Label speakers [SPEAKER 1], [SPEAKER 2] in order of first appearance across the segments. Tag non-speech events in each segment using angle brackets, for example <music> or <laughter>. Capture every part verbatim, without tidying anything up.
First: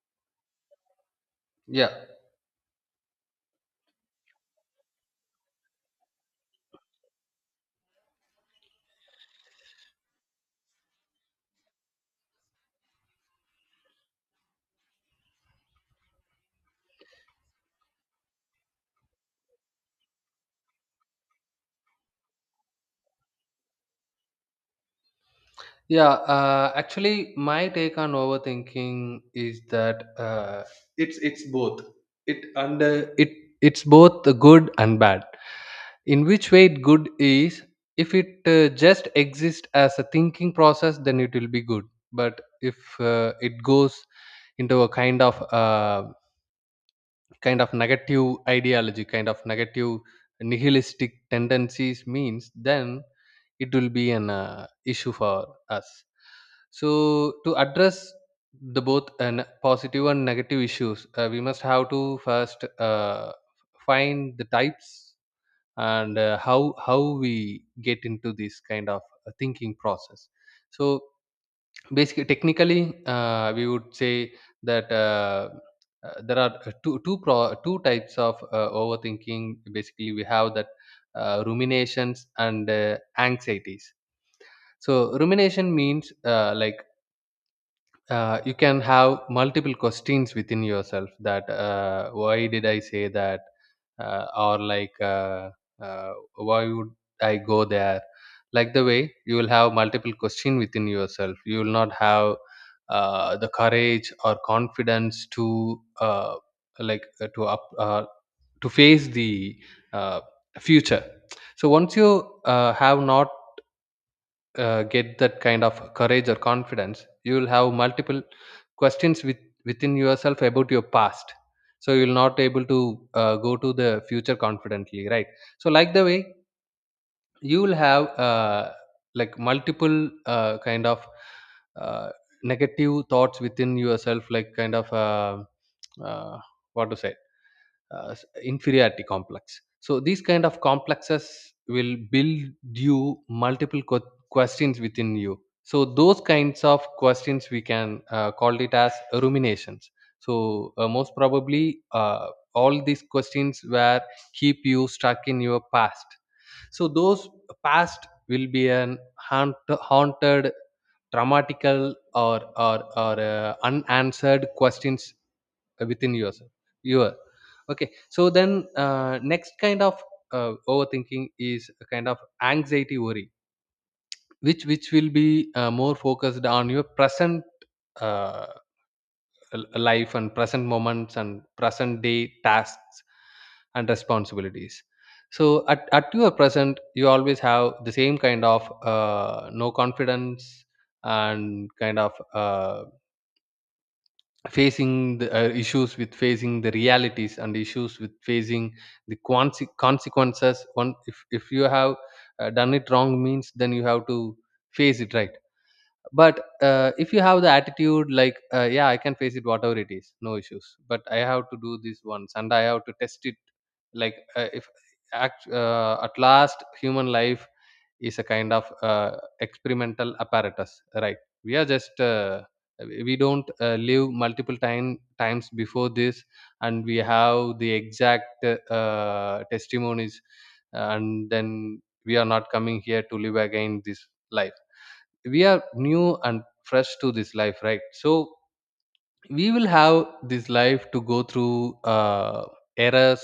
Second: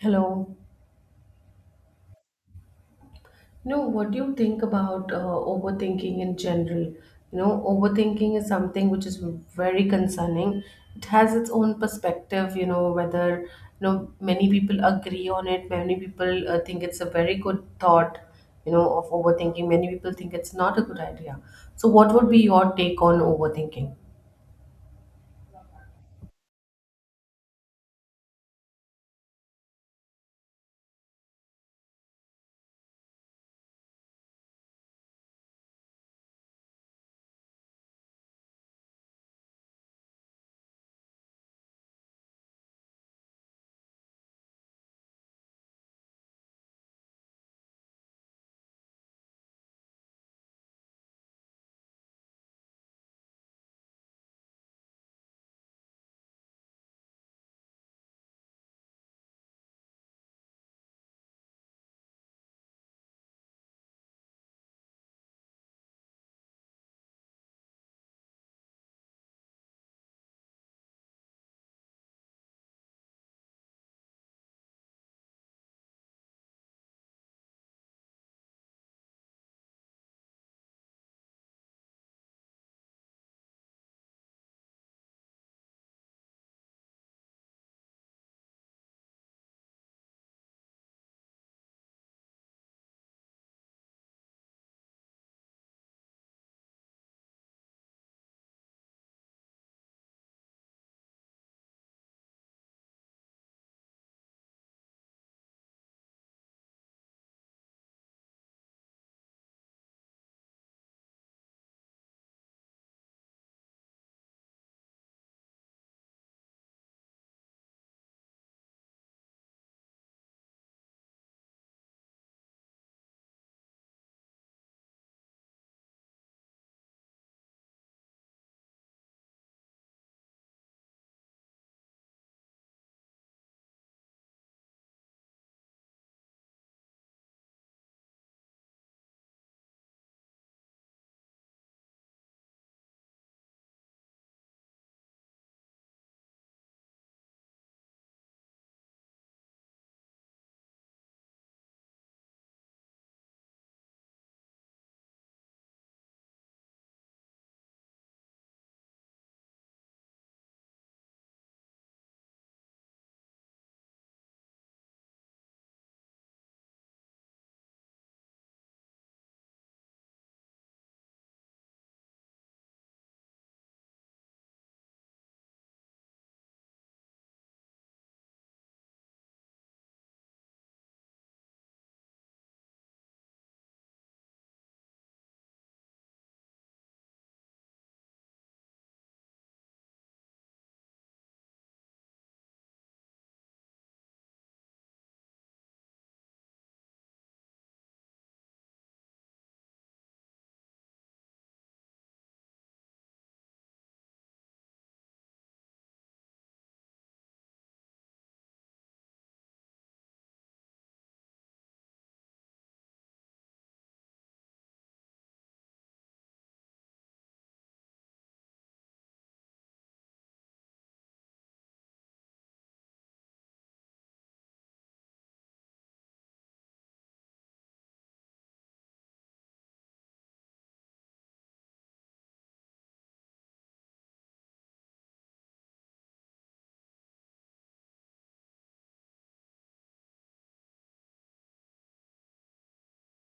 [SPEAKER 1] Hello.
[SPEAKER 2] Yeah.
[SPEAKER 1] You know, what do you think about uh, overthinking in general? You know, overthinking is something which is very concerning. It has its own perspective, you know, whether, you know, many people agree on it, many people uh, think it's a very good thought, you know, of overthinking, many people think it's not a good idea. So, what would be your take on overthinking?
[SPEAKER 2] Yeah. Uh, actually, my take on overthinking is that uh, it's it's both. It under it It's both the good and bad. In which way it good is, if it uh, just exists as a thinking process, then it will be good. But if uh, it goes into a kind of uh, kind of negative ideology, kind of negative nihilistic tendencies means, then it will be an uh, issue for us. So to address the both and positive and negative issues, uh, we must have to first uh, find the types, and uh, how how we get into this kind of uh, thinking process. So basically, technically, uh, we would say that uh, uh, there are uh, two two pro, two types of uh, overthinking. Basically, we have that uh, ruminations and uh, anxieties. So, rumination means, uh, like, uh, you can have multiple questions within yourself, that uh, why did I say that, uh, or like, uh, uh, why would I go there. Like the way you will have multiple question within yourself, you will not have uh, the courage or confidence to, uh, like, uh, to up uh, to face the uh, future. So once you uh, have not uh, get that kind of courage or confidence, you will have multiple questions with, within yourself about your past, so you'll not able to uh, go to the future confidently, right? So like the way you will have uh, like multiple uh, kind of uh, negative thoughts within yourself, like kind of, uh, uh, what to say, uh, s- inferiority complex. So these kind of complexes will build you multiple que- questions within you, so those kinds of questions we can uh, call it as ruminations. So uh, most probably uh, all these questions were keep you stuck in your past. So those past will be an haunt, haunted, traumatical, or or or uh, unanswered questions uh, within yourself, you are. Okay, so then, uh, next kind of uh, overthinking is a kind of anxiety worry, which which will be uh, more focused on your present uh, l- life and present moments and present day tasks and responsibilities. So at, at your present you always have the same kind of uh, no confidence, and kind of uh, facing the uh, issues with facing the realities, and issues with facing the conse- consequences. One, if, if you have uh, done it wrong means, then you have to face it, right? But uh, if you have the attitude like, uh, yeah, I can face it, whatever it is, no issues, but I have to do this once and I have to test it. Like, uh, if act, uh, at last, human life is a kind of uh, experimental apparatus, right? We are just uh, we don't uh, live multiple time times before this, and we have the exact uh, testimonies. And then we are not coming here to live again this life. We are new and fresh to this life, right? So we will have this life to go through uh, errors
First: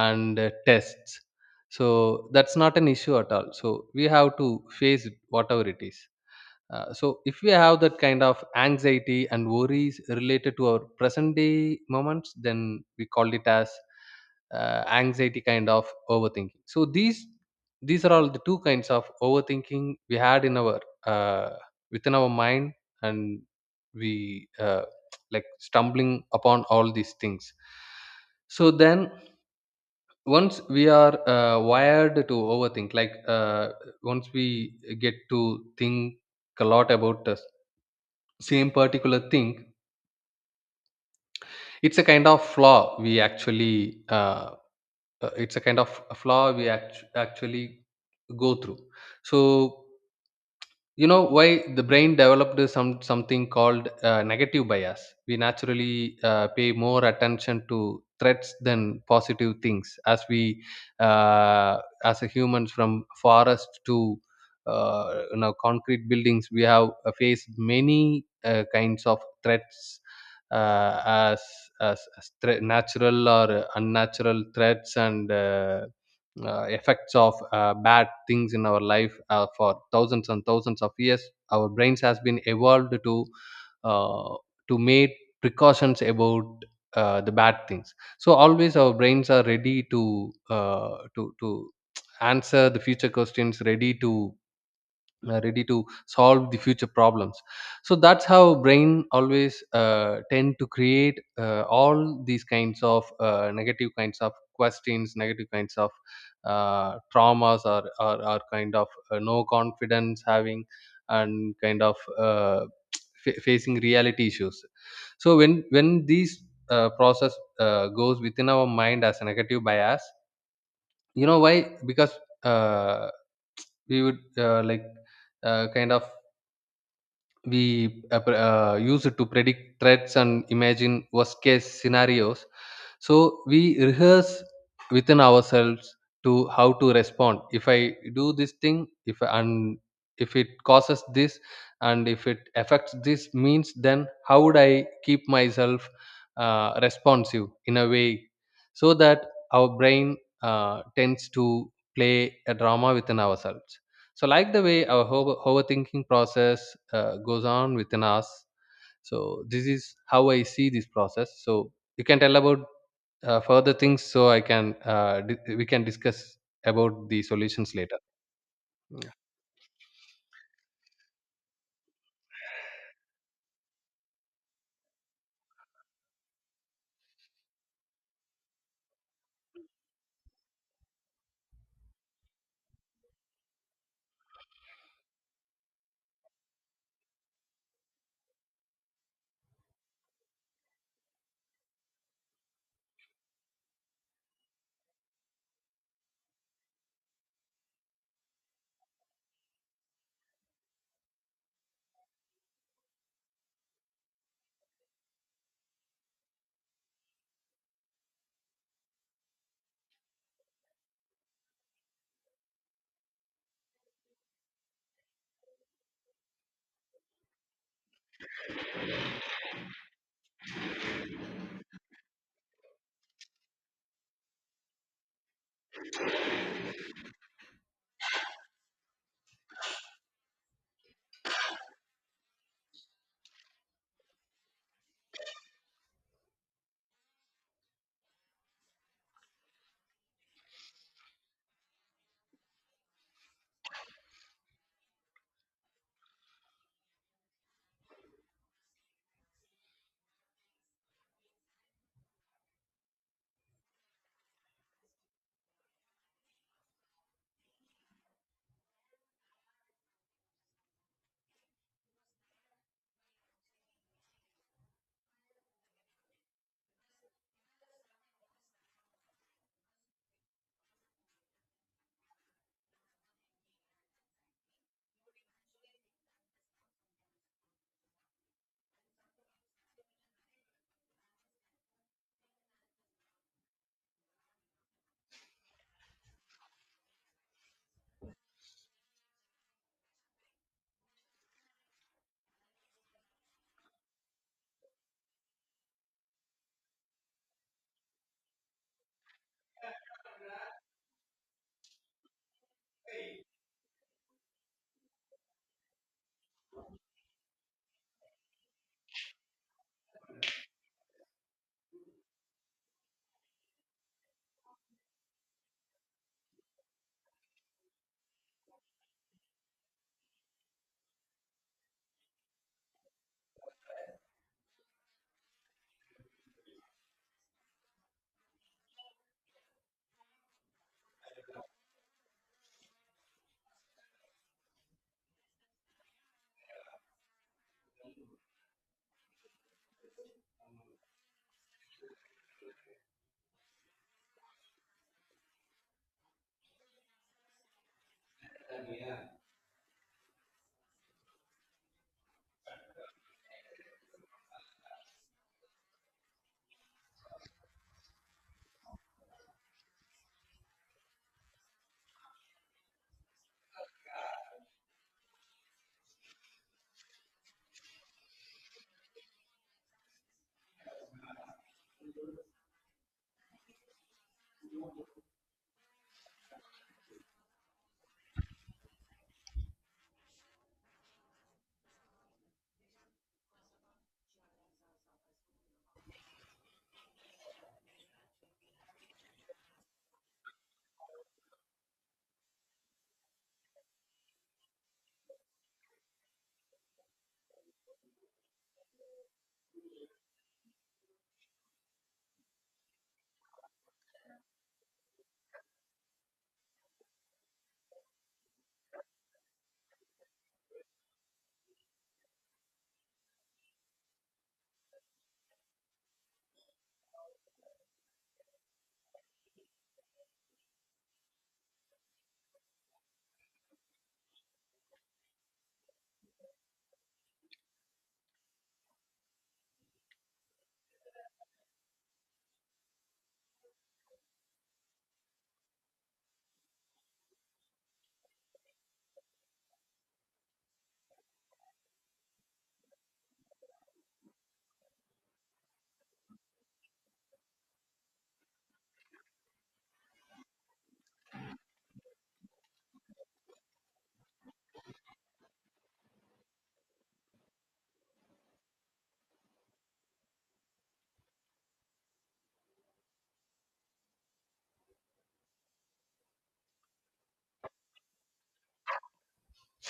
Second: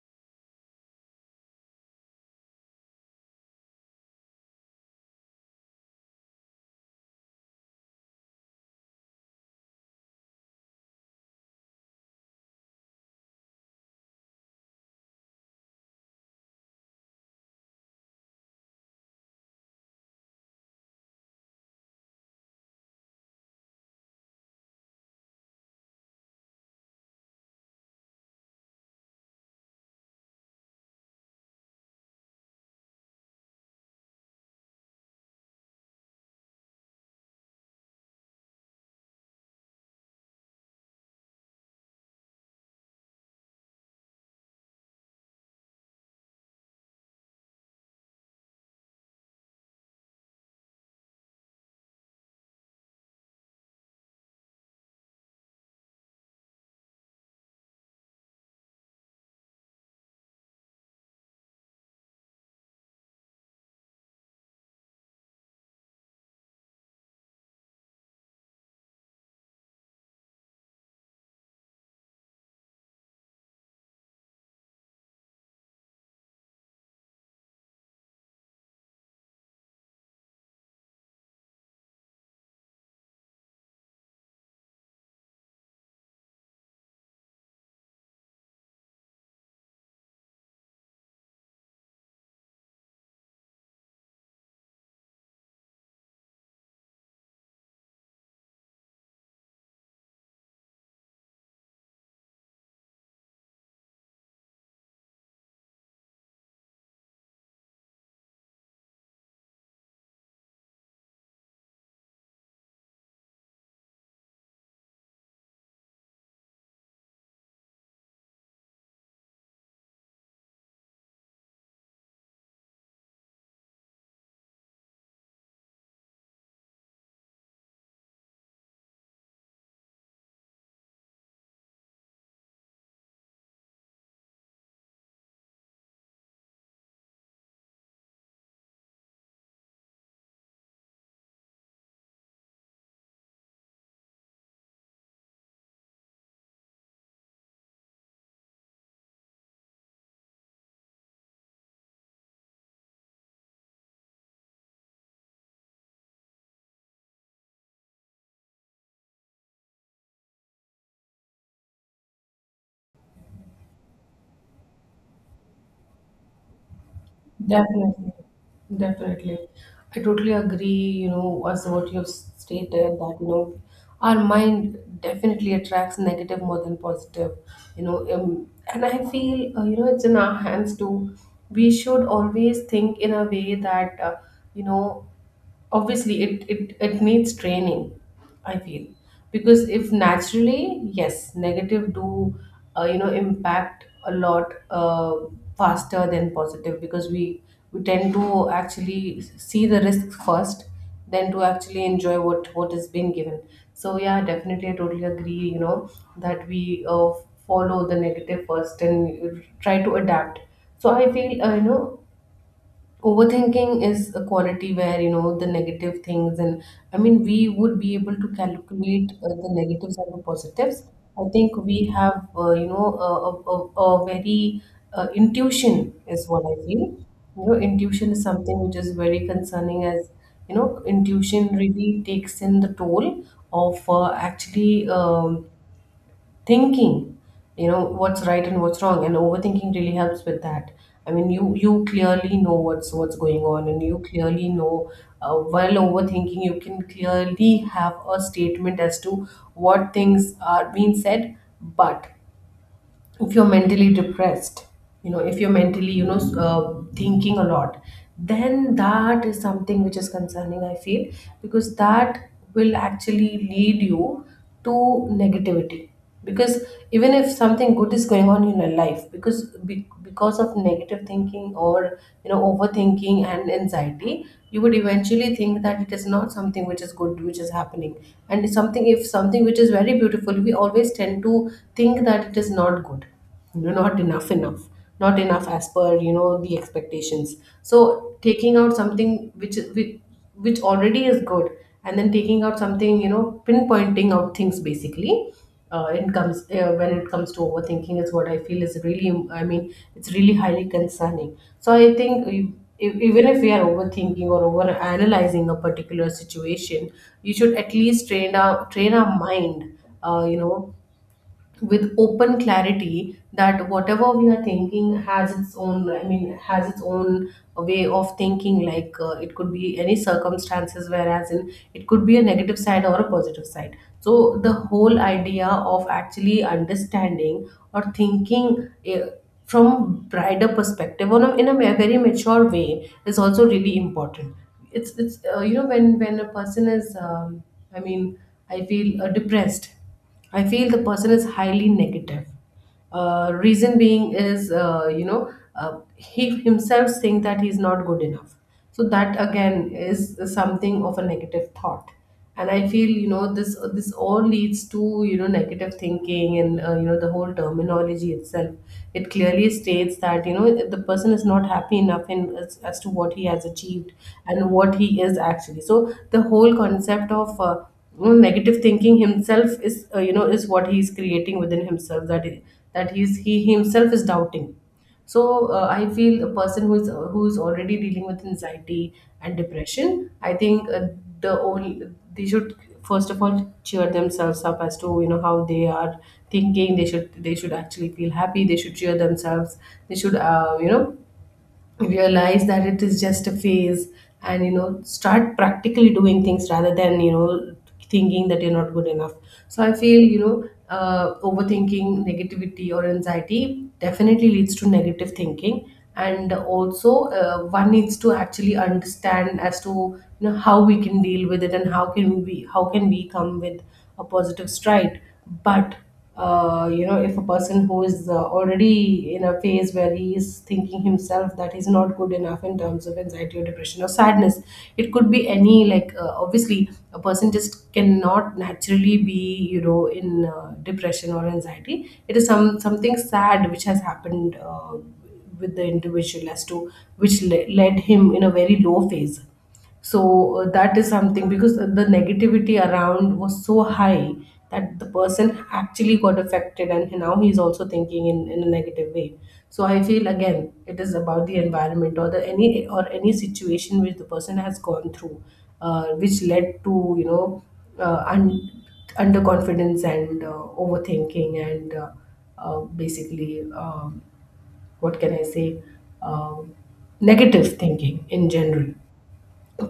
[SPEAKER 2] and uh, tests. So that's not an issue at all, so we have to face it, whatever it is. Uh, so if we have that kind of anxiety and worries related to our present day moments, then we call it as uh, anxiety kind of overthinking. So these these are all the two kinds of overthinking we had in our, uh, within our mind, and we, uh, <tsk> like, stumbling upon all these things. So then, once we are uh, wired to overthink, like, uh, once we get to think a lot about uh, same particular thing, it's a kind of flaw we actually uh, uh, it's a kind of flaw we act- actually go through. So you know why? The brain developed some something called uh, negative bias. We naturally uh, pay more attention to threats than positive things, as we, uh, as a humans, from forest to uh, you know concrete buildings, we have uh, faced many uh, kinds of threats, uh, as as, as thre- natural or unnatural threats, and uh, uh, effects of uh, bad things in our life, uh, for thousands and thousands of years. Our brains has been evolved to, uh, to make precautions about uh, the bad things. So always our brains are ready to, uh, to to answer the future questions, ready to, uh, ready to solve the future problems. So that's how brain always uh, tend to create uh, all these kinds of uh, negative kinds of questions, negative kinds of uh, traumas, or, or, or kind of uh, no confidence having, and kind of uh, <tsk> fa- facing reality issues. So when when these uh, process uh, goes within our mind as a negative bias, you know why? Because, uh, we would uh, like, uh, kind of we uh, pre- uh, use it to predict threats and imagine worst case scenarios. So we rehearse within ourselves to how to respond if I do this thing, if and if it causes this, and if it affects this means, then how would I keep myself uh, responsive in a way. So that our brain uh, tends to play a drama within ourselves. So like the way our over- overthinking process uh, goes on within us. So this is how I see this process. So you can tell about uh, further things, so i can uh, di- we can discuss about the solutions later.
[SPEAKER 1] Definitely,
[SPEAKER 2] Yeah.
[SPEAKER 1] definitely. I totally agree, you know, as what you have stated that, you know, our mind definitely attracts negative more than positive, you know, um, and I feel, uh, you know, it's in our hands too. We should always think in a way that, uh, you know, obviously it, it it needs training, I feel. Because if naturally yes, negative do, uh, you know impact a lot uh, faster than positive, because we we tend to actually see the risks first then to actually enjoy what what is being given. So yeah, definitely I totally agree, you know, that we uh, follow the negative first and try to adapt. So I feel, uh, you know overthinking is a quality where, you know, the negative things, and I mean, we would be able to calculate uh, the negatives and the positives. I think we have, uh, you know, a, a, a a very uh, intuition is what I feel. You know, intuition is something which is very concerning. As, you know, intuition really takes in the toll of uh, actually, um, thinking, you know, what's right and what's wrong, and overthinking really helps with that. I mean, you you clearly know what's what's going on, and you clearly know, uh, while overthinking you can clearly have a statement as to what things are being said. But if you're mentally depressed, you know, if you're mentally, you know, s- uh, thinking a lot, then that is something which is concerning, I feel. Because that will actually lead you to negativity, because even if something good is going on in your life, because be, because of negative thinking or, you know, overthinking and anxiety, you would eventually think that it is not something which is good which is happening. And it's something, if something which is very beautiful, we always tend to think think that it is not good, you know, not enough enough not enough as per, you know, the expectations. So taking out something which is- which, which already is good, and then taking out something, you know, pinpointing out things basically, uh, it comes, uh, when it comes to overthinking, is what I feel is really, I mean, it's really highly concerning. So I think, e- e- even if we are overthinking or over analyzing a particular situation, you should at least train our train our mind, uh, you know with open clarity, that whatever we are thinking has its own, I mean, has its own way of thinking. Like, uh, it could be any circumstances whereas in it could be a negative side or a positive side. So the whole idea of actually understanding or thinking, eh, from brighter perspective on a, in a ma- very mature way is also really important. It's it's uh, you know, when when a person is, um, i mean i feel uh, depressed, I feel the person is highly negative. Uh, reason being is, uh, you know, uh, he himself think that he's not good enough. So that again is something of a negative thought, and I feel, you know, this this all leads to, you know, negative thinking and, uh, you know, the whole terminology itself. It clearly states that, you know, the person is not happy enough in, as, as to what he has achieved and what he is actually. So the whole concept of, uh, you know, negative thinking himself is, uh, you know, is what he is creating within himself, that i- that he's, he himself is doubting. So uh, I feel a person who is, uh, who is already dealing with anxiety and depression, I think, uh, the only, they should first of all cheer themselves up as to, you know, how they are thinking. They should, they should actually feel happy, they should cheer themselves, they should, uh, you know, realize that it is just a phase, and you know, start practically doing things, rather than, you know, thinking that you're not good enough. So I feel, you know, uh, overthinking, negativity, or anxiety definitely leads to negative thinking. And also, uh, one needs to actually understand as to, you know, how we can deal with it, and how can we how can we come with a positive stride. But uh, you know, if a person who is, uh, already in a phase where he is thinking himself that he's not good enough in terms of anxiety or depression or sadness, it could be any. Like, uh, obviously a person just cannot naturally be, you know, in uh, depression or anxiety. It is some, something sad which has happened, uh, with the individual, as to which le- led him in a very low phase. So uh, that is something, because the negativity around was so high that the person actually got affected, and now he's also thinking in, in a negative way. So I feel, again, it is about the environment, or the any, or any situation which the person has gone through, uh, which led to, you know, uh, un- underconfidence and, uh, overthinking, and, uh, uh, basically, um, what can I say, um, negative thinking in general.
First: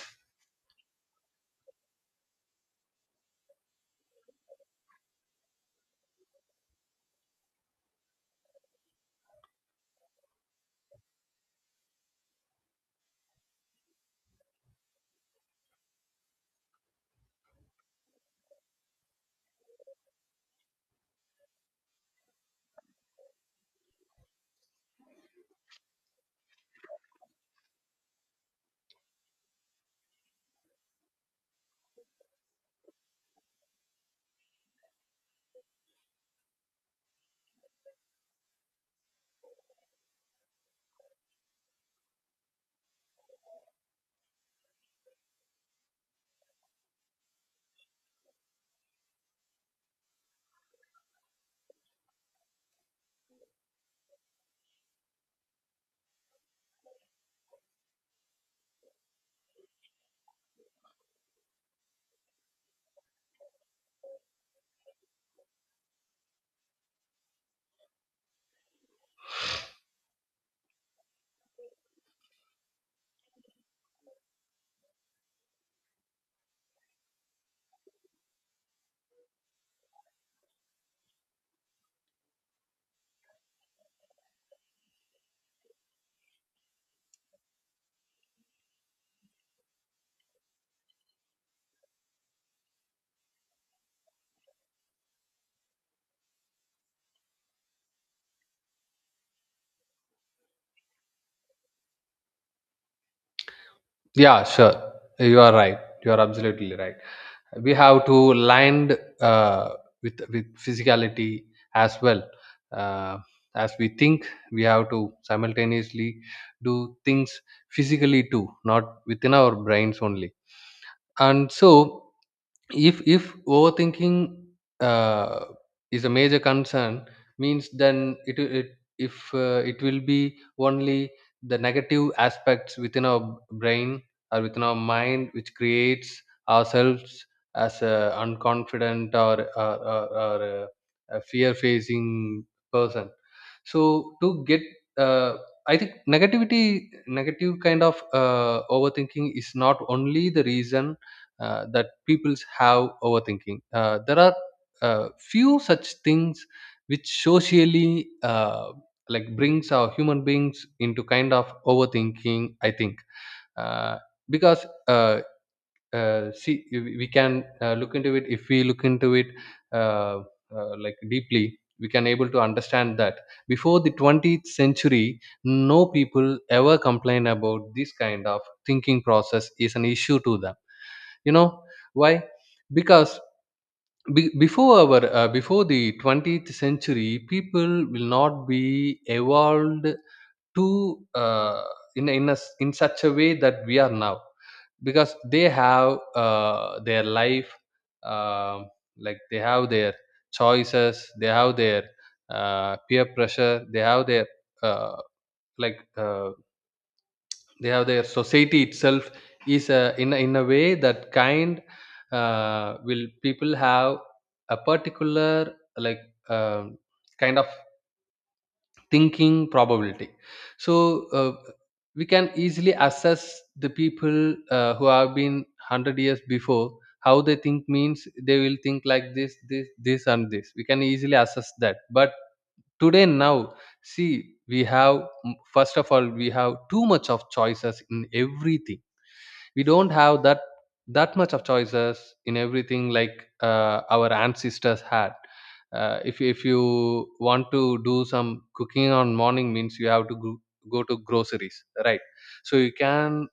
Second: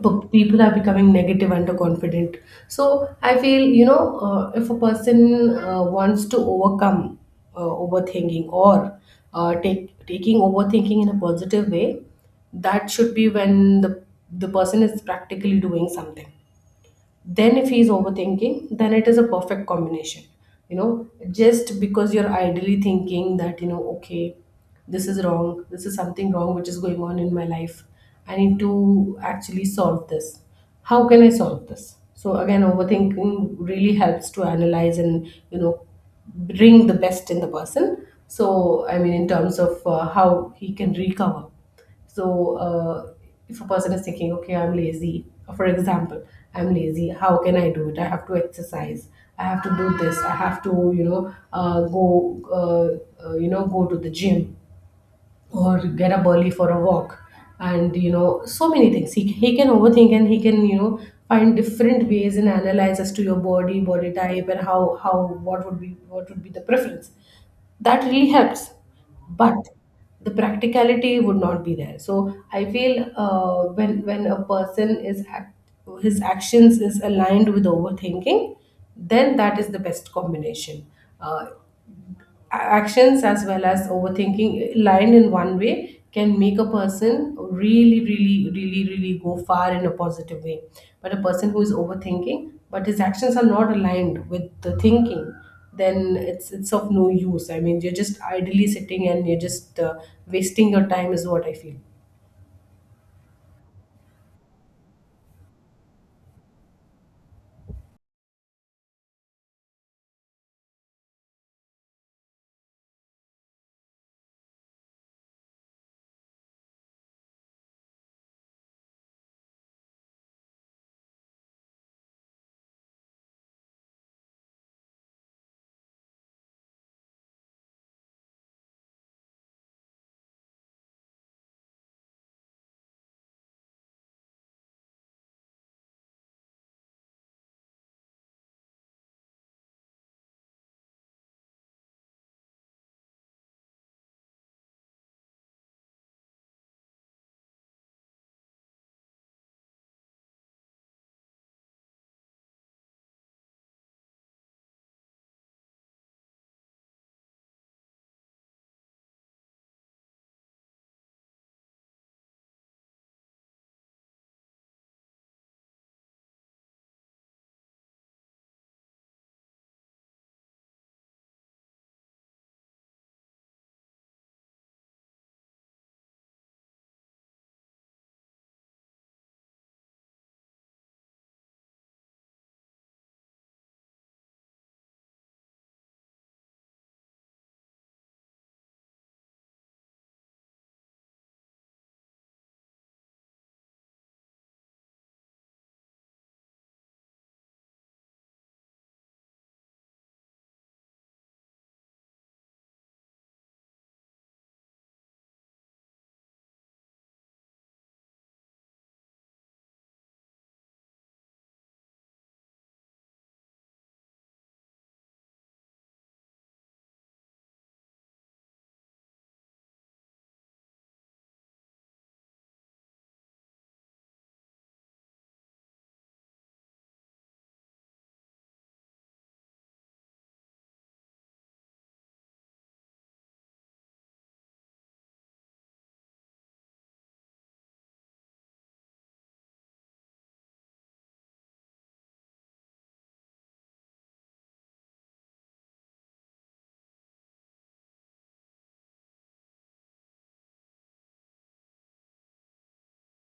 [SPEAKER 1] p- People are becoming negative, underconfident. So I feel, you know, uh, if a person, uh, wants to overcome uh, overthinking, or, uh, take taking overthinking in a positive way, that should be when the the person is practically doing something. Then if he's overthinking, then it is a perfect combination. You know, just because you're idly thinking that, you know, okay, this is wrong, this is something wrong which is going on in my life, I need to actually solve this. How can I solve this? So again, overthinking really helps to analyze, and you know, bring the best in the person. So I mean, in terms of, uh, how he can recover. So, uh, if a person is thinking, okay, I'm lazy, uh, for example, I'm lazy, how can I do it? I have to exercise. I have to do this. I have to, you know, uh, go, uh, uh, you know, go to the gym or get up early for a walk, and you know, so many things. He he can overthink, and he can, you know, find different ways and analyze as to your body, body type, and how how what would be, what would be the preference. That really helps. But the practicality would not be there. So I feel uh, when when a person is act, his actions is aligned with overthinking, then that is the best combination. uh, Actions as well as overthinking lined in one way can make a person really really really really go far in a positive way. But a person who is overthinking, but his actions are not aligned with the thinking, then it's it's of no use. I mean, you're just idly sitting and you're just, uh, wasting your time, is what I feel.
[SPEAKER 2] Yeah, sure, you are right, you are absolutely right. We have to land, uh, with with physicality as well, uh, as we think. We have to simultaneously do things physically too, not within our brains only. And so if if overthinking uh, is a major concern means, then, it, it if uh, it will be only the negative aspects within our brain or within our mind which creates ourselves as a unconfident, or, or, or, or a, a fear facing person. So to get, uh, I think negativity negative kind of uh, overthinking is not only the reason uh, that peoples have overthinking. Uh, there are uh, few such things which socially, uh, like, brings our human beings into kind of overthinking. I think, uh, because uh, uh, see, we we can uh, look into it. If we look into it uh, uh, like deeply, we can able to understand that before the twentieth century no people ever complain about this kind of thinking process is an issue to them. You know why? Because, be, before our, uh, before the twentieth century, people will not be evolved to, uh, in in, a, s- in such a way that we are now. Because they have uh, their life, um like they have their choices, they have their uh, peer pressure, they have their, uh, like uh, they have their society itself is a, in a, in a way that kind, uh, will people have a particular, like um kind of thinking probability. So uh, we can easily assess the people uh, who have been one hundred years before. How they think means, they will think like this this this and this, we can easily assess that. But today now, see, we have first of all we have too much of choices in everything. We don't have that that much of choices in everything like uh, our ancestors had. Uh, if if you want to do some cooking on morning means, you have to go, go to groceries, right? So you can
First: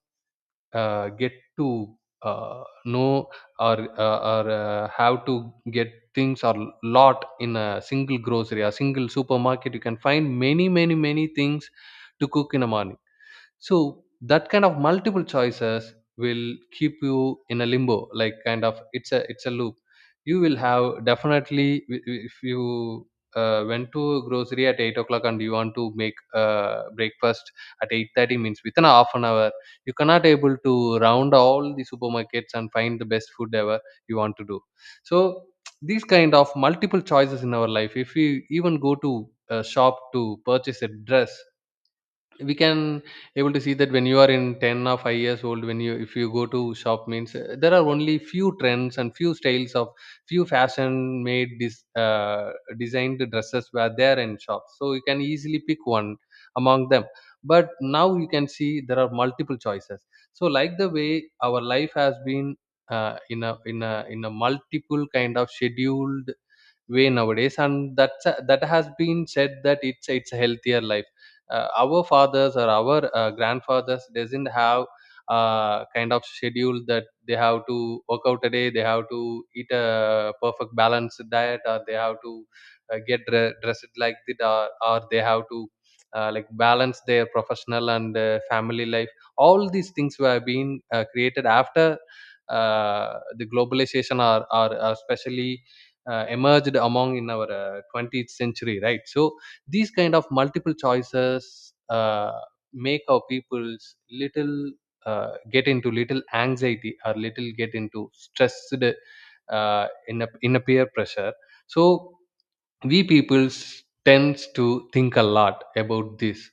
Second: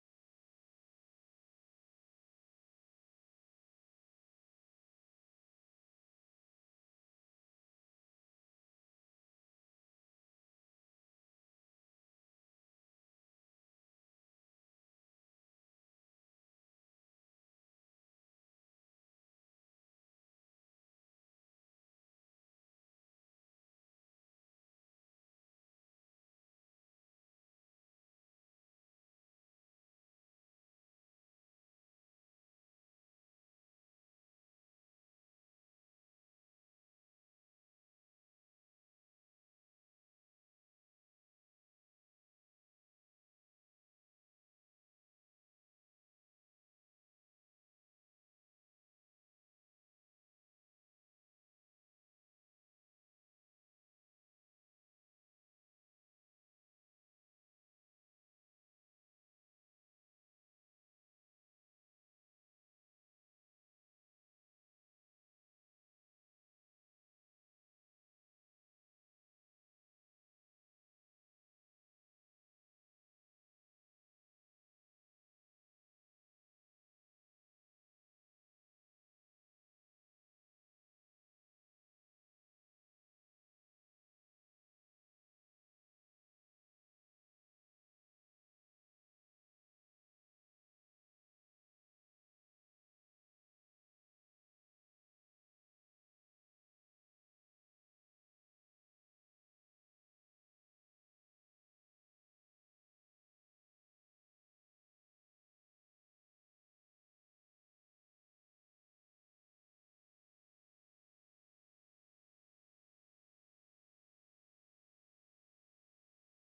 [SPEAKER 2] uh, get to uh, know, or uh, or uh, how to get things or lot in a single grocery, a single supermarket, you can find many many many things to cook in the morning. So that kind of multiple choices will keep you in a limbo, like, kind of, it's a it's a loop. You will have definitely, i- i- if you uh, went to grocery at eight o'clock, and you want to make uh, breakfast at eight thirty means, within a half an hour you cannot able to round all the supermarkets and find the best food ever you want to do. So these kind of multiple choices in our life, if we even go to a shop to purchase a dress, we can able to see that when you are in ten or five years old, when you if you go to shop means, uh, there are only few trends and few styles of few fashion made this uh, designed dresses were there in shops, so you can easily pick one among them. But now you can see there are multiple choices. So like the way our life has been, uh, in a in a in a multiple kind of scheduled way nowadays, and that's that has been said that it's it's a healthier life. Uh, our fathers or our uh, grandfathers doesn't have uh, kind of schedule that they have to work out a day, they have to eat a perfect balanced diet, or they have to uh, get dre- dressed like that, or, or they have to uh, like balance their professional and uh, family life. All these things were being uh, created after uh, the globalization, or, or, or especially uh, emerged among in our uh, twentieth century, right? So these kind of multiple choices uh, make our people's little uh, get into little anxiety or little get into stressed uh, in a in a peer pressure. So we peoples tends to think a lot about this,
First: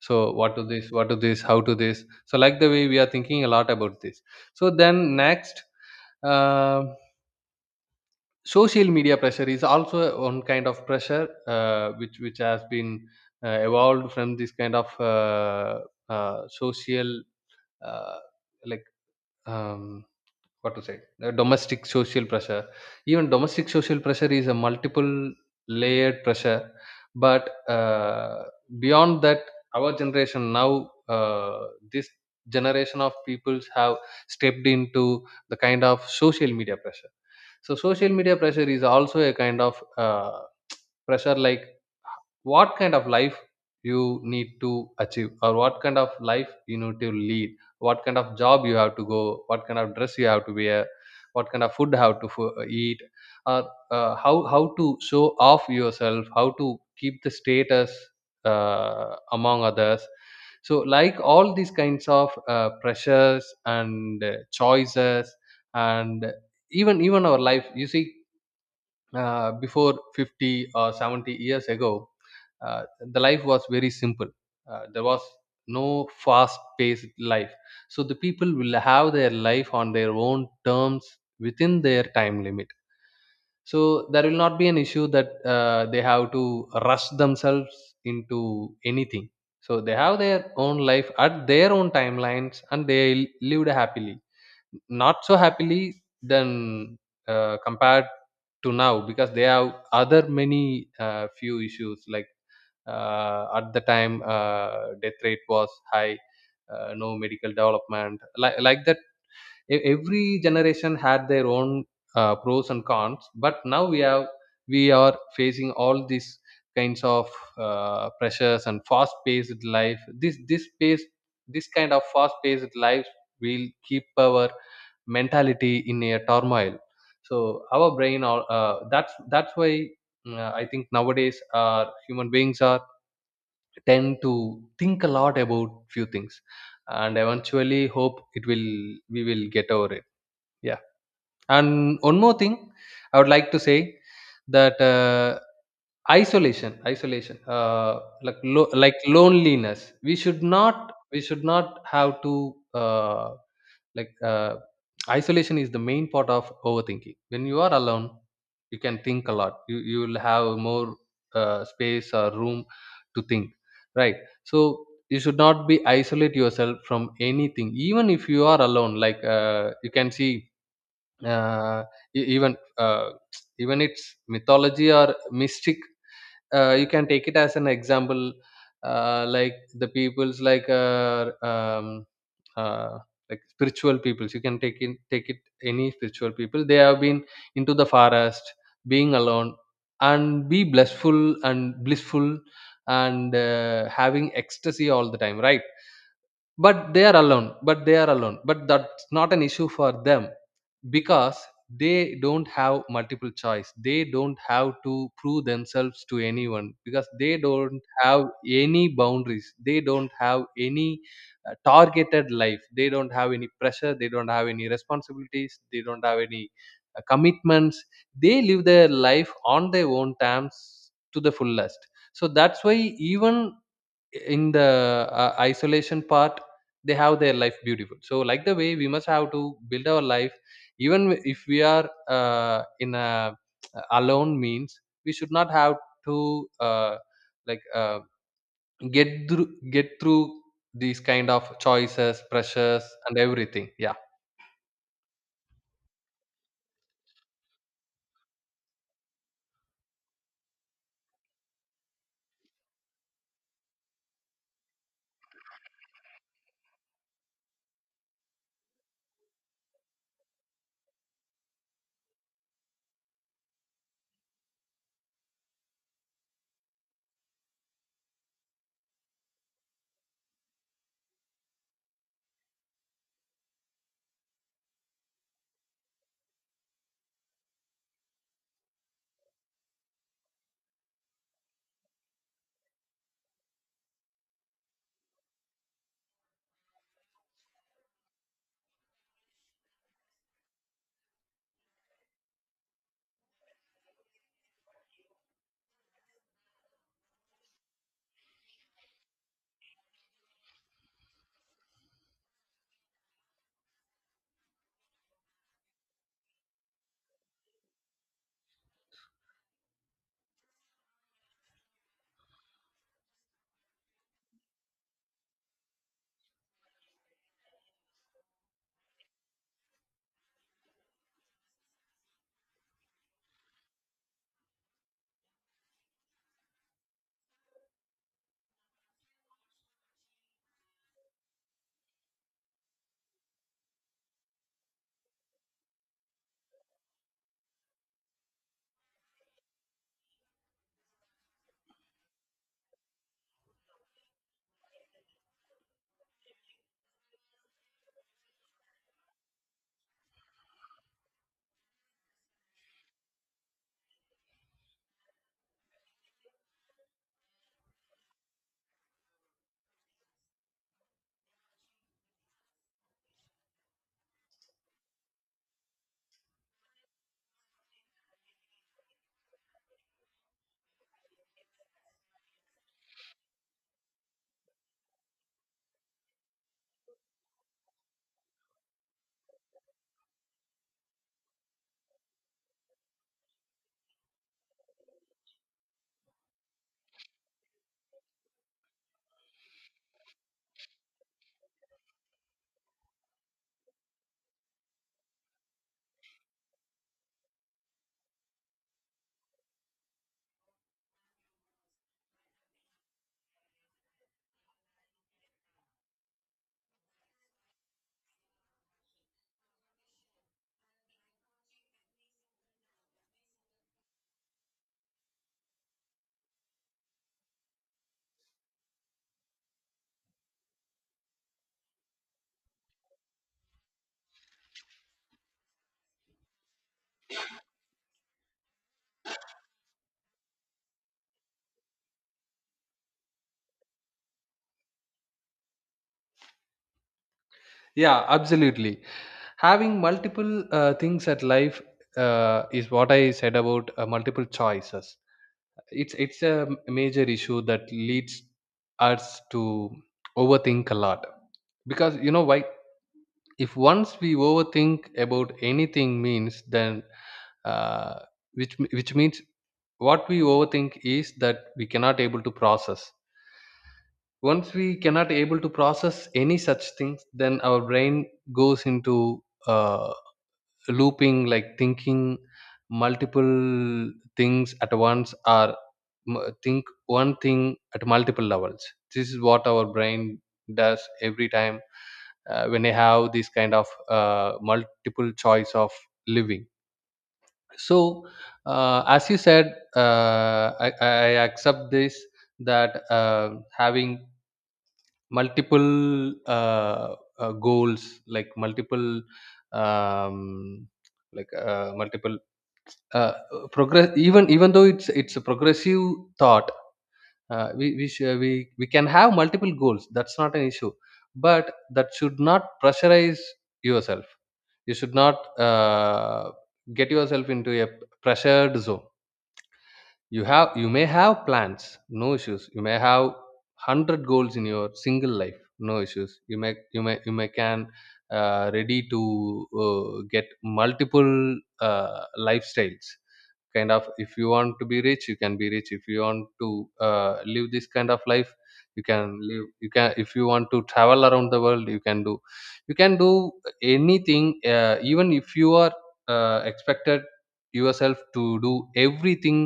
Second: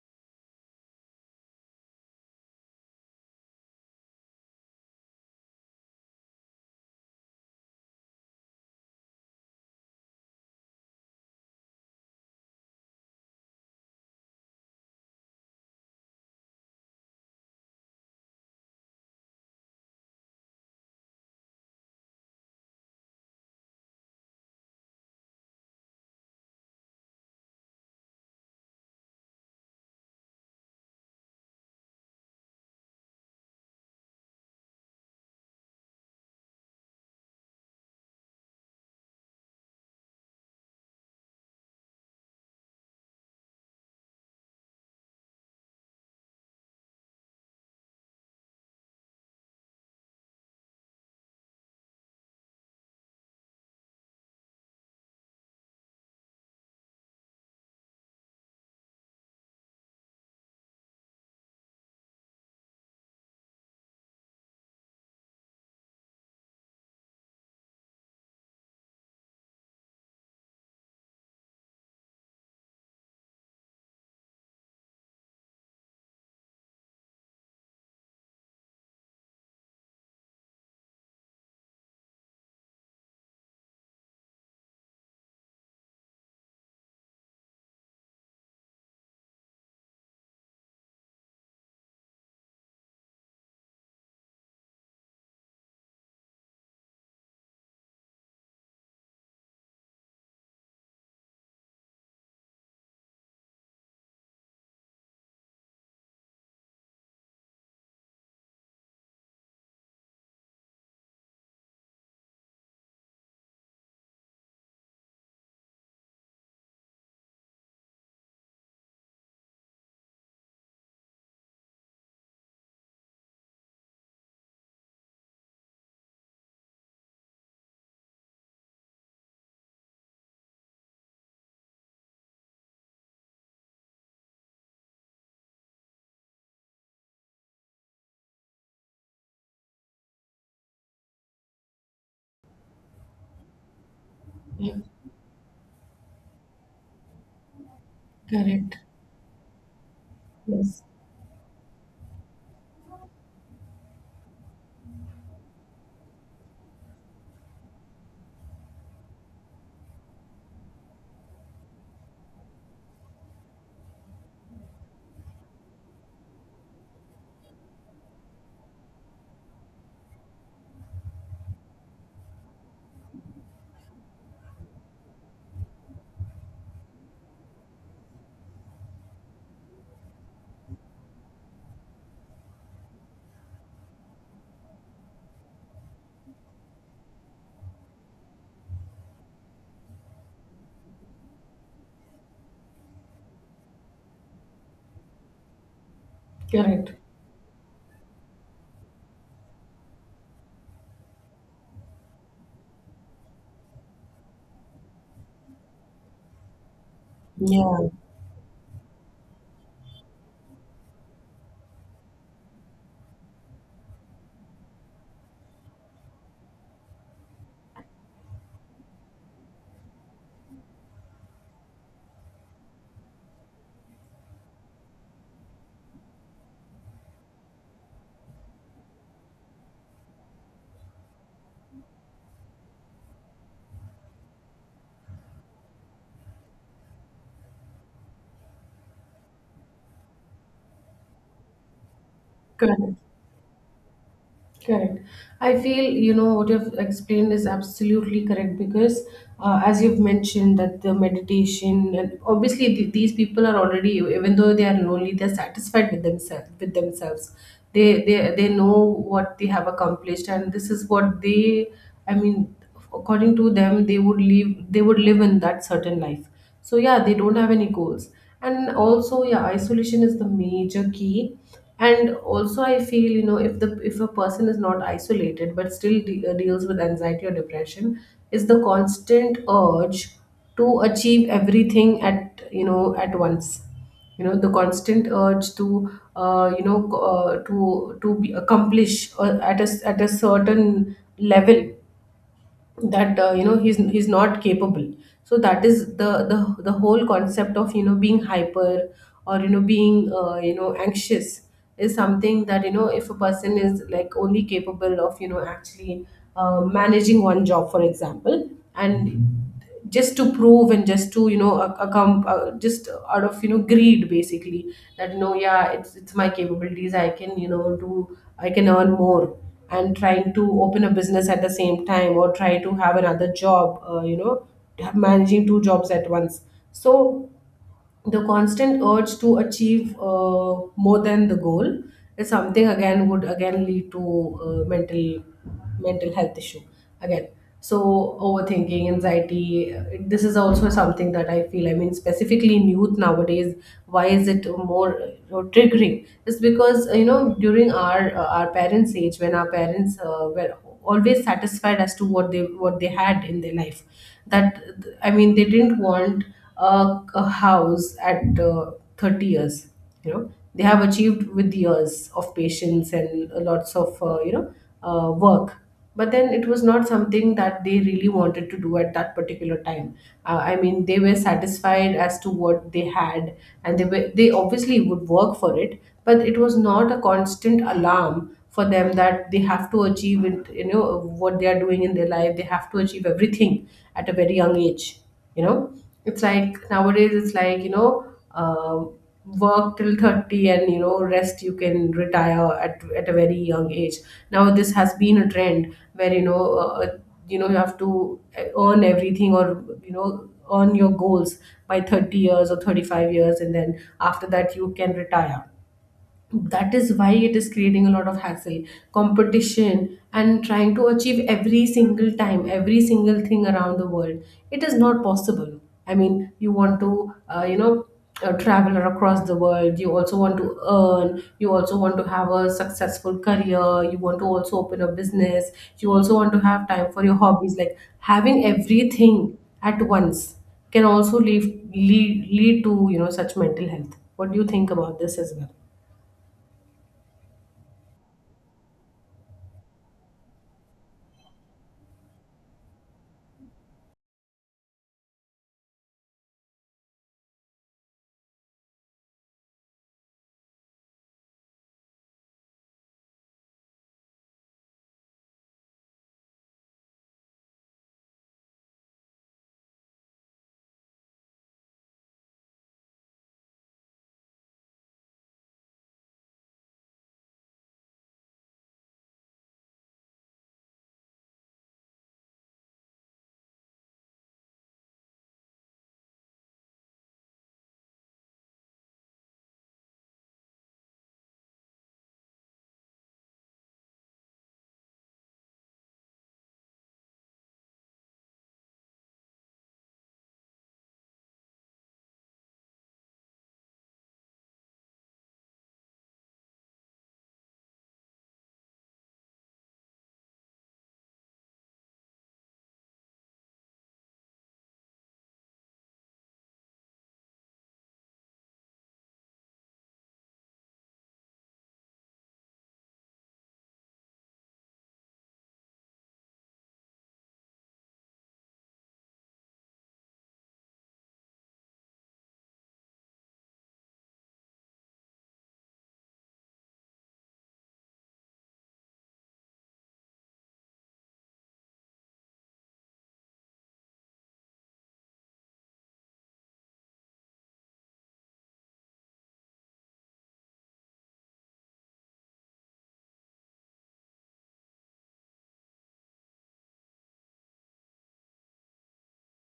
[SPEAKER 2] so what to this, what to this, how to this. So like the way we are thinking a lot about this. So then next, uh, social media pressure is also one kind of pressure, uh, which which has been uh, evolved from this kind of uh, uh, social, uh, like um, what to say, uh, domestic social pressure. Even domestic social pressure is a multiple layered pressure, but uh, beyond that, our generation now, uh, this generation of peoples have stepped into the kind of social media pressure. So social media pressure is also a kind of uh, pressure, like what kind of life you need to achieve, or what kind of life you need to lead, what kind of job you have to go, what kind of dress you have to wear, what kind of food you have to fo- uh, eat, or uh, how how to show off yourself, how to keep the status uh, among others. So like all these kinds of uh, pressures and uh, choices. And even even our life you see, uh, before fifty or seventy years ago, uh, the life was very simple. Uh, there was no fast paced life. So the people will have their life on their own terms within their time limit. So there will not be an issue that uh, they have to rush themselves into anything. So they have their own life at their own timelines, and they lived happily, not so happily than uh, compared to now, because they have other many uh, few issues, like uh, at the time, uh, death rate was high, uh, no medical development, like, like that. E- every generation had their own uh, pros and cons, but now we have, we are facing all these kinds of uh, pressures and fast paced life. This this pace this kind of fast paced life will keep our mentality in a turmoil. So our brain, or uh, that's that's why, mm, I think nowadays our human beings are tend to think a lot about few things, and eventually hope it will we will get over it. Yeah. And one more thing, I would like to say
[SPEAKER 1] Yeah,
[SPEAKER 2] that uh, isolation, isolation, uh, like lo-
[SPEAKER 1] correct.
[SPEAKER 2] like loneliness. We should
[SPEAKER 1] Yes,
[SPEAKER 2] not, we should not have to, uh, like uh, isolation is the main part of overthinking. When you are alone, you can think a lot. You you will have more uh, space or room to think, right? So you should not be isolate yourself from anything, even if you are alone. Like, uh, you can see, uh, e- even uh, even its mythology or mystic, uh, you can take it as an example, uh, like the peoples like, uh, um, uh, like spiritual peoples, you can take in take it any spiritual people. They have been into the forest, being alone and be blissful and blissful, and uh, having ecstasy all the time, right? But
[SPEAKER 1] correct.
[SPEAKER 2] they are alone but they are alone, but that's not an issue for them, because they don't have multiple choice, they don't have to prove themselves to anyone, because they don't
[SPEAKER 1] Yeah,
[SPEAKER 2] have any boundaries, they don't have any uh, targeted life, they don't have any pressure, they don't have any responsibilities, they don't have any uh, commitments. They live their life on their own terms to the fullest. So that's why, even in the uh, isolation part, they have their life beautiful. So like the way we must have to build our life, even if we are uh, in a uh, alone means, we should not have to uh, like uh, get through get through these kind of choices, pressures
[SPEAKER 1] correct.
[SPEAKER 2] and everything. Yeah,
[SPEAKER 1] Correct. I feel, you know, what you've explained is absolutely correct. Because, uh, as you've mentioned, that the meditation, and obviously th- these people are already, even though they are lonely, they're satisfied with themselves. With themselves, they they they know what they have accomplished, and this is what they, I mean, according to them, they would live. They would live in that certain life. So yeah, they don't have any goals. And also, yeah, isolation is the major key. And also, I feel, you know, if the if a person is not isolated but still de- uh, deals with anxiety or depression, is the constant urge to achieve everything at, you know, at once. You know, the constant urge to, uh, you know co- uh, to to be accomplish uh, at a s- at a certain level that, uh, you know, he's he's not capable. So that is the the the whole concept of, you know, being hyper, or you know, being, uh, you know, anxious, is something that, you know, if a person is like only capable of, you know, actually, uh, managing one job, for example, and just to prove, and just to, you know, a- accom- uh, just out of, you know, greed, basically, that, you know, yeah, it's it's my capabilities. I can, you know, do, I can earn more, and trying to open a business at the same time, or try to have another job, uh, you know, managing two jobs at once. So the constant urge to achieve, uh, more than the goal is something again would again lead to, uh, mental mental health issue again. So overthinking, anxiety, uh, this is also something that I feel, I mean specifically in youth nowadays. Why is it more uh, triggering? It's because, uh, you know, during our, uh, our parents age, when our parents, uh, were always satisfied as to what they, what they had in their life. That, I mean, they didn't want a, a house at, uh, thirty years. You know, they have achieved with years of patience and lots of, uh, you know, uh, work. But then it was not something that they really wanted to do at that particular time. uh, I mean, they were satisfied as to what they had, and they were, they obviously would work for it, but it was not a constant alarm for them that they have to achieve it. You know, what they are doing in their life, they have to achieve everything at a very young age. You know, it's like nowadays, it's like, you know, um, work till thirty, and you know, rest, you can retire at, at a very young age. Now this has been a trend where, you know, uh, uh, you know, you have to, uh, earn everything, or you know, earn your goals by thirty years or thirty-five years, and then after that you can retire. That is why it is creating a lot of hassle, competition, and trying to achieve every single time every single thing around the world. It is not possible. I mean, you want to, uh, you know uh, travel across the world, you also want to earn, you also want to have a successful career, you want to also open a business, you also want to have time for your hobbies. Like, having everything at once can also lead lead, lead to, you know, such mental health. What do you think about this as well?
[SPEAKER 2] yeah, absolutely. Having multiple uh, things at life uh, is what I said about uh, multiple choices. It's it's a major issue that leads us to overthink a lot. Because you know why? If once we overthink about anything means, then uh, which which means, what we overthink is that we cannot able to process. Once we cannot able to process any such things, then our brain goes into uh, looping, like thinking multiple things at once, or m- think one thing at multiple levels. This is what our brain does every time uh, when they have this kind of uh, multiple choice of living. So uh, as you said, uh, I, I accept this, that uh, having multiple uh, uh, goals, like multiple, um, like uh, multiple uh, progress, even even though it's it's a progressive thought. Uh, we we, sh- we we can have multiple goals, that's not an issue. But that should not pressurize yourself. You should not uh, get yourself into a pressured zone. You have you may have plans, no issues. You may have one hundred goals in your single life, no issues. you may you may you may can uh, ready to uh, get multiple uh, lifestyles. Kind of, if you want to be rich, you can be rich. If you want to uh, live this kind of life, you can live. You can If you want to travel around the world, you can do, you can do anything. Uh, even if you are uh, expected yourself to do everything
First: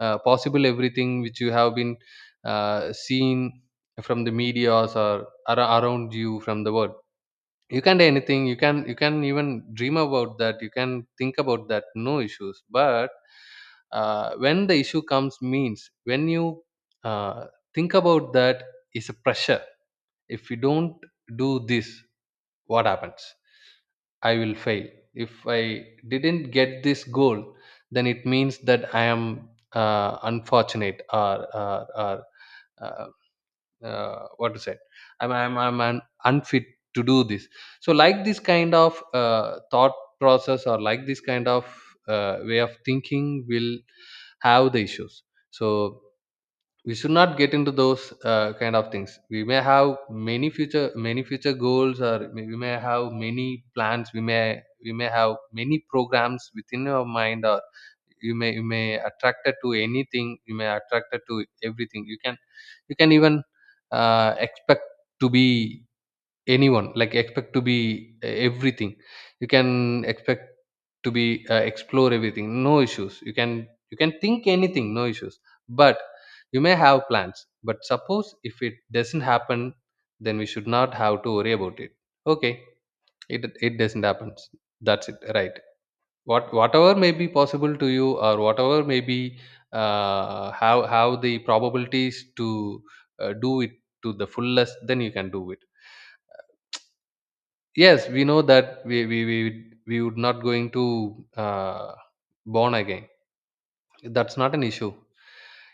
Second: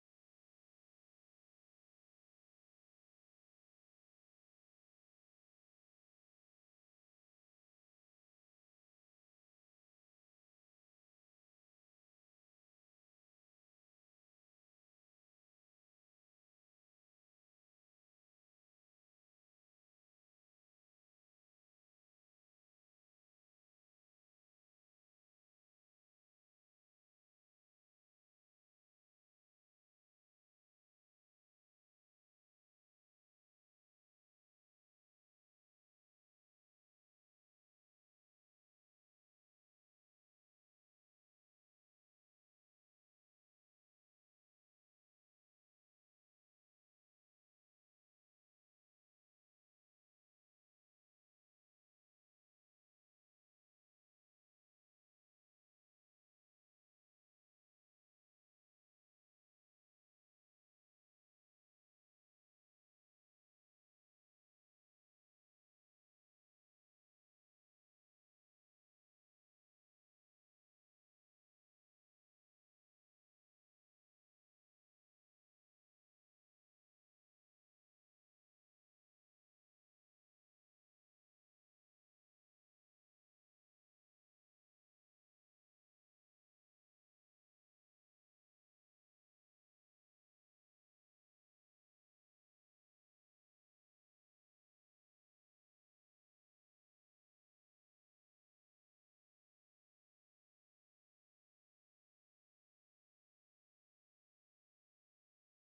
[SPEAKER 2] uh, possible, everything which you have been uh, seen from the media or ar- around you from the world, you can do anything. You can you can even dream about that you can think about that no issues. But uh, when the issue comes means, when you uh, think about, that is a pressure. If you don't do this, what happens? I will fail. If I didn't get this goal, then it means that I am uh, unfortunate, or, or, or uh, uh, what to say, i'm i'm I'm un- unfit to do this. So like this kind of uh, thought process, or like this kind of uh, way of thinking will have the issues. So we should not get into those uh, kind of things. We may have many future many future goals, or may- we may have many plans. We may we may have many programs within our mind. Or you may you may attracted to anything, you may attracted to everything. You can, you can even uh, expect to be, anyone like expect to be, e- everything. You can expect to be, uh, explore everything, no issues. You can, you can think anything, no issues. But you may have plans, but suppose if it doesn't happen, then we should not have to worry about it. Okay, it it doesn't happen, that's it, right? what whatever may be possible to you, or whatever may be, uh, how how the probabilities to, uh, do it to the fullest, then you can do it. Yes, we know that we we we we would not going to uh, born again. That's not an issue.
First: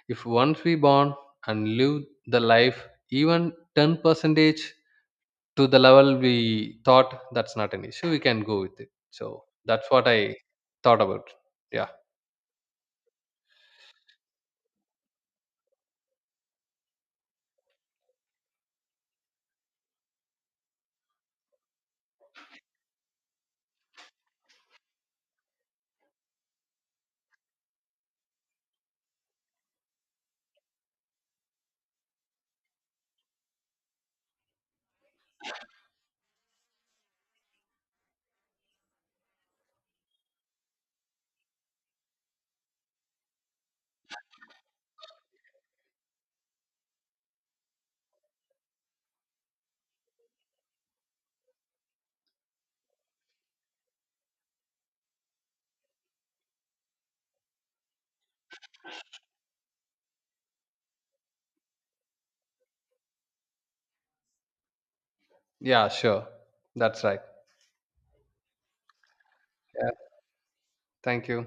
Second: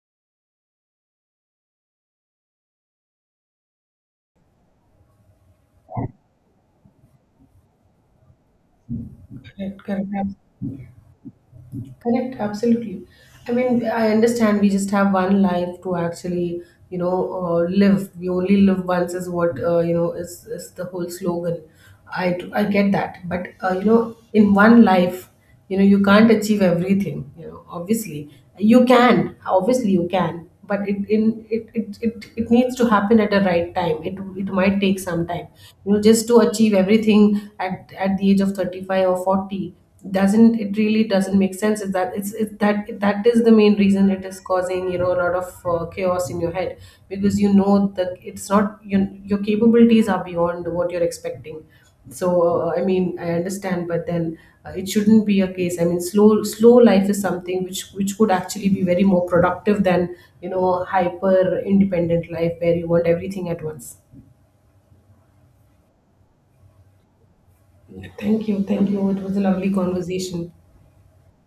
[SPEAKER 2] If once we born and live the life, even ten percentage to the level we thought, that's not an issue. We can go with it. So
[SPEAKER 1] Correct,
[SPEAKER 2] that's what
[SPEAKER 1] correct,
[SPEAKER 2] I
[SPEAKER 1] abs-
[SPEAKER 2] thought about. Yeah,
[SPEAKER 1] correct, absolutely. I mean, I understand, we just have one life to actually, you know, uh, live. We only live once is what, uh, you know, is, is the whole slogan. I I get that. But, uh, you know, in one life, you know, you can't achieve everything, you know, obviously. You can, obviously you can. But it in it, it, it, it needs to happen at the right time. It it might take some time. You know, just to achieve everything at, at the age of thirty-five or forty, doesn't, it really doesn't make sense. Is that it's, it, that that is the main reason it is causing, you know, a lot of uh, chaos in your head. Because you know that it's not your, your capabilities are beyond what you're expecting. So uh, I mean I understand, but then, uh, it shouldn't be a case. I mean, slow slow life is something which which could actually be very more productive than, you know, hyper independent life, where you want everything at once.
[SPEAKER 2] yeah, sure. That's right.
[SPEAKER 1] Thank you, thank you, it was a lovely
[SPEAKER 2] Yeah.
[SPEAKER 1] conversation.
[SPEAKER 2] Thank you.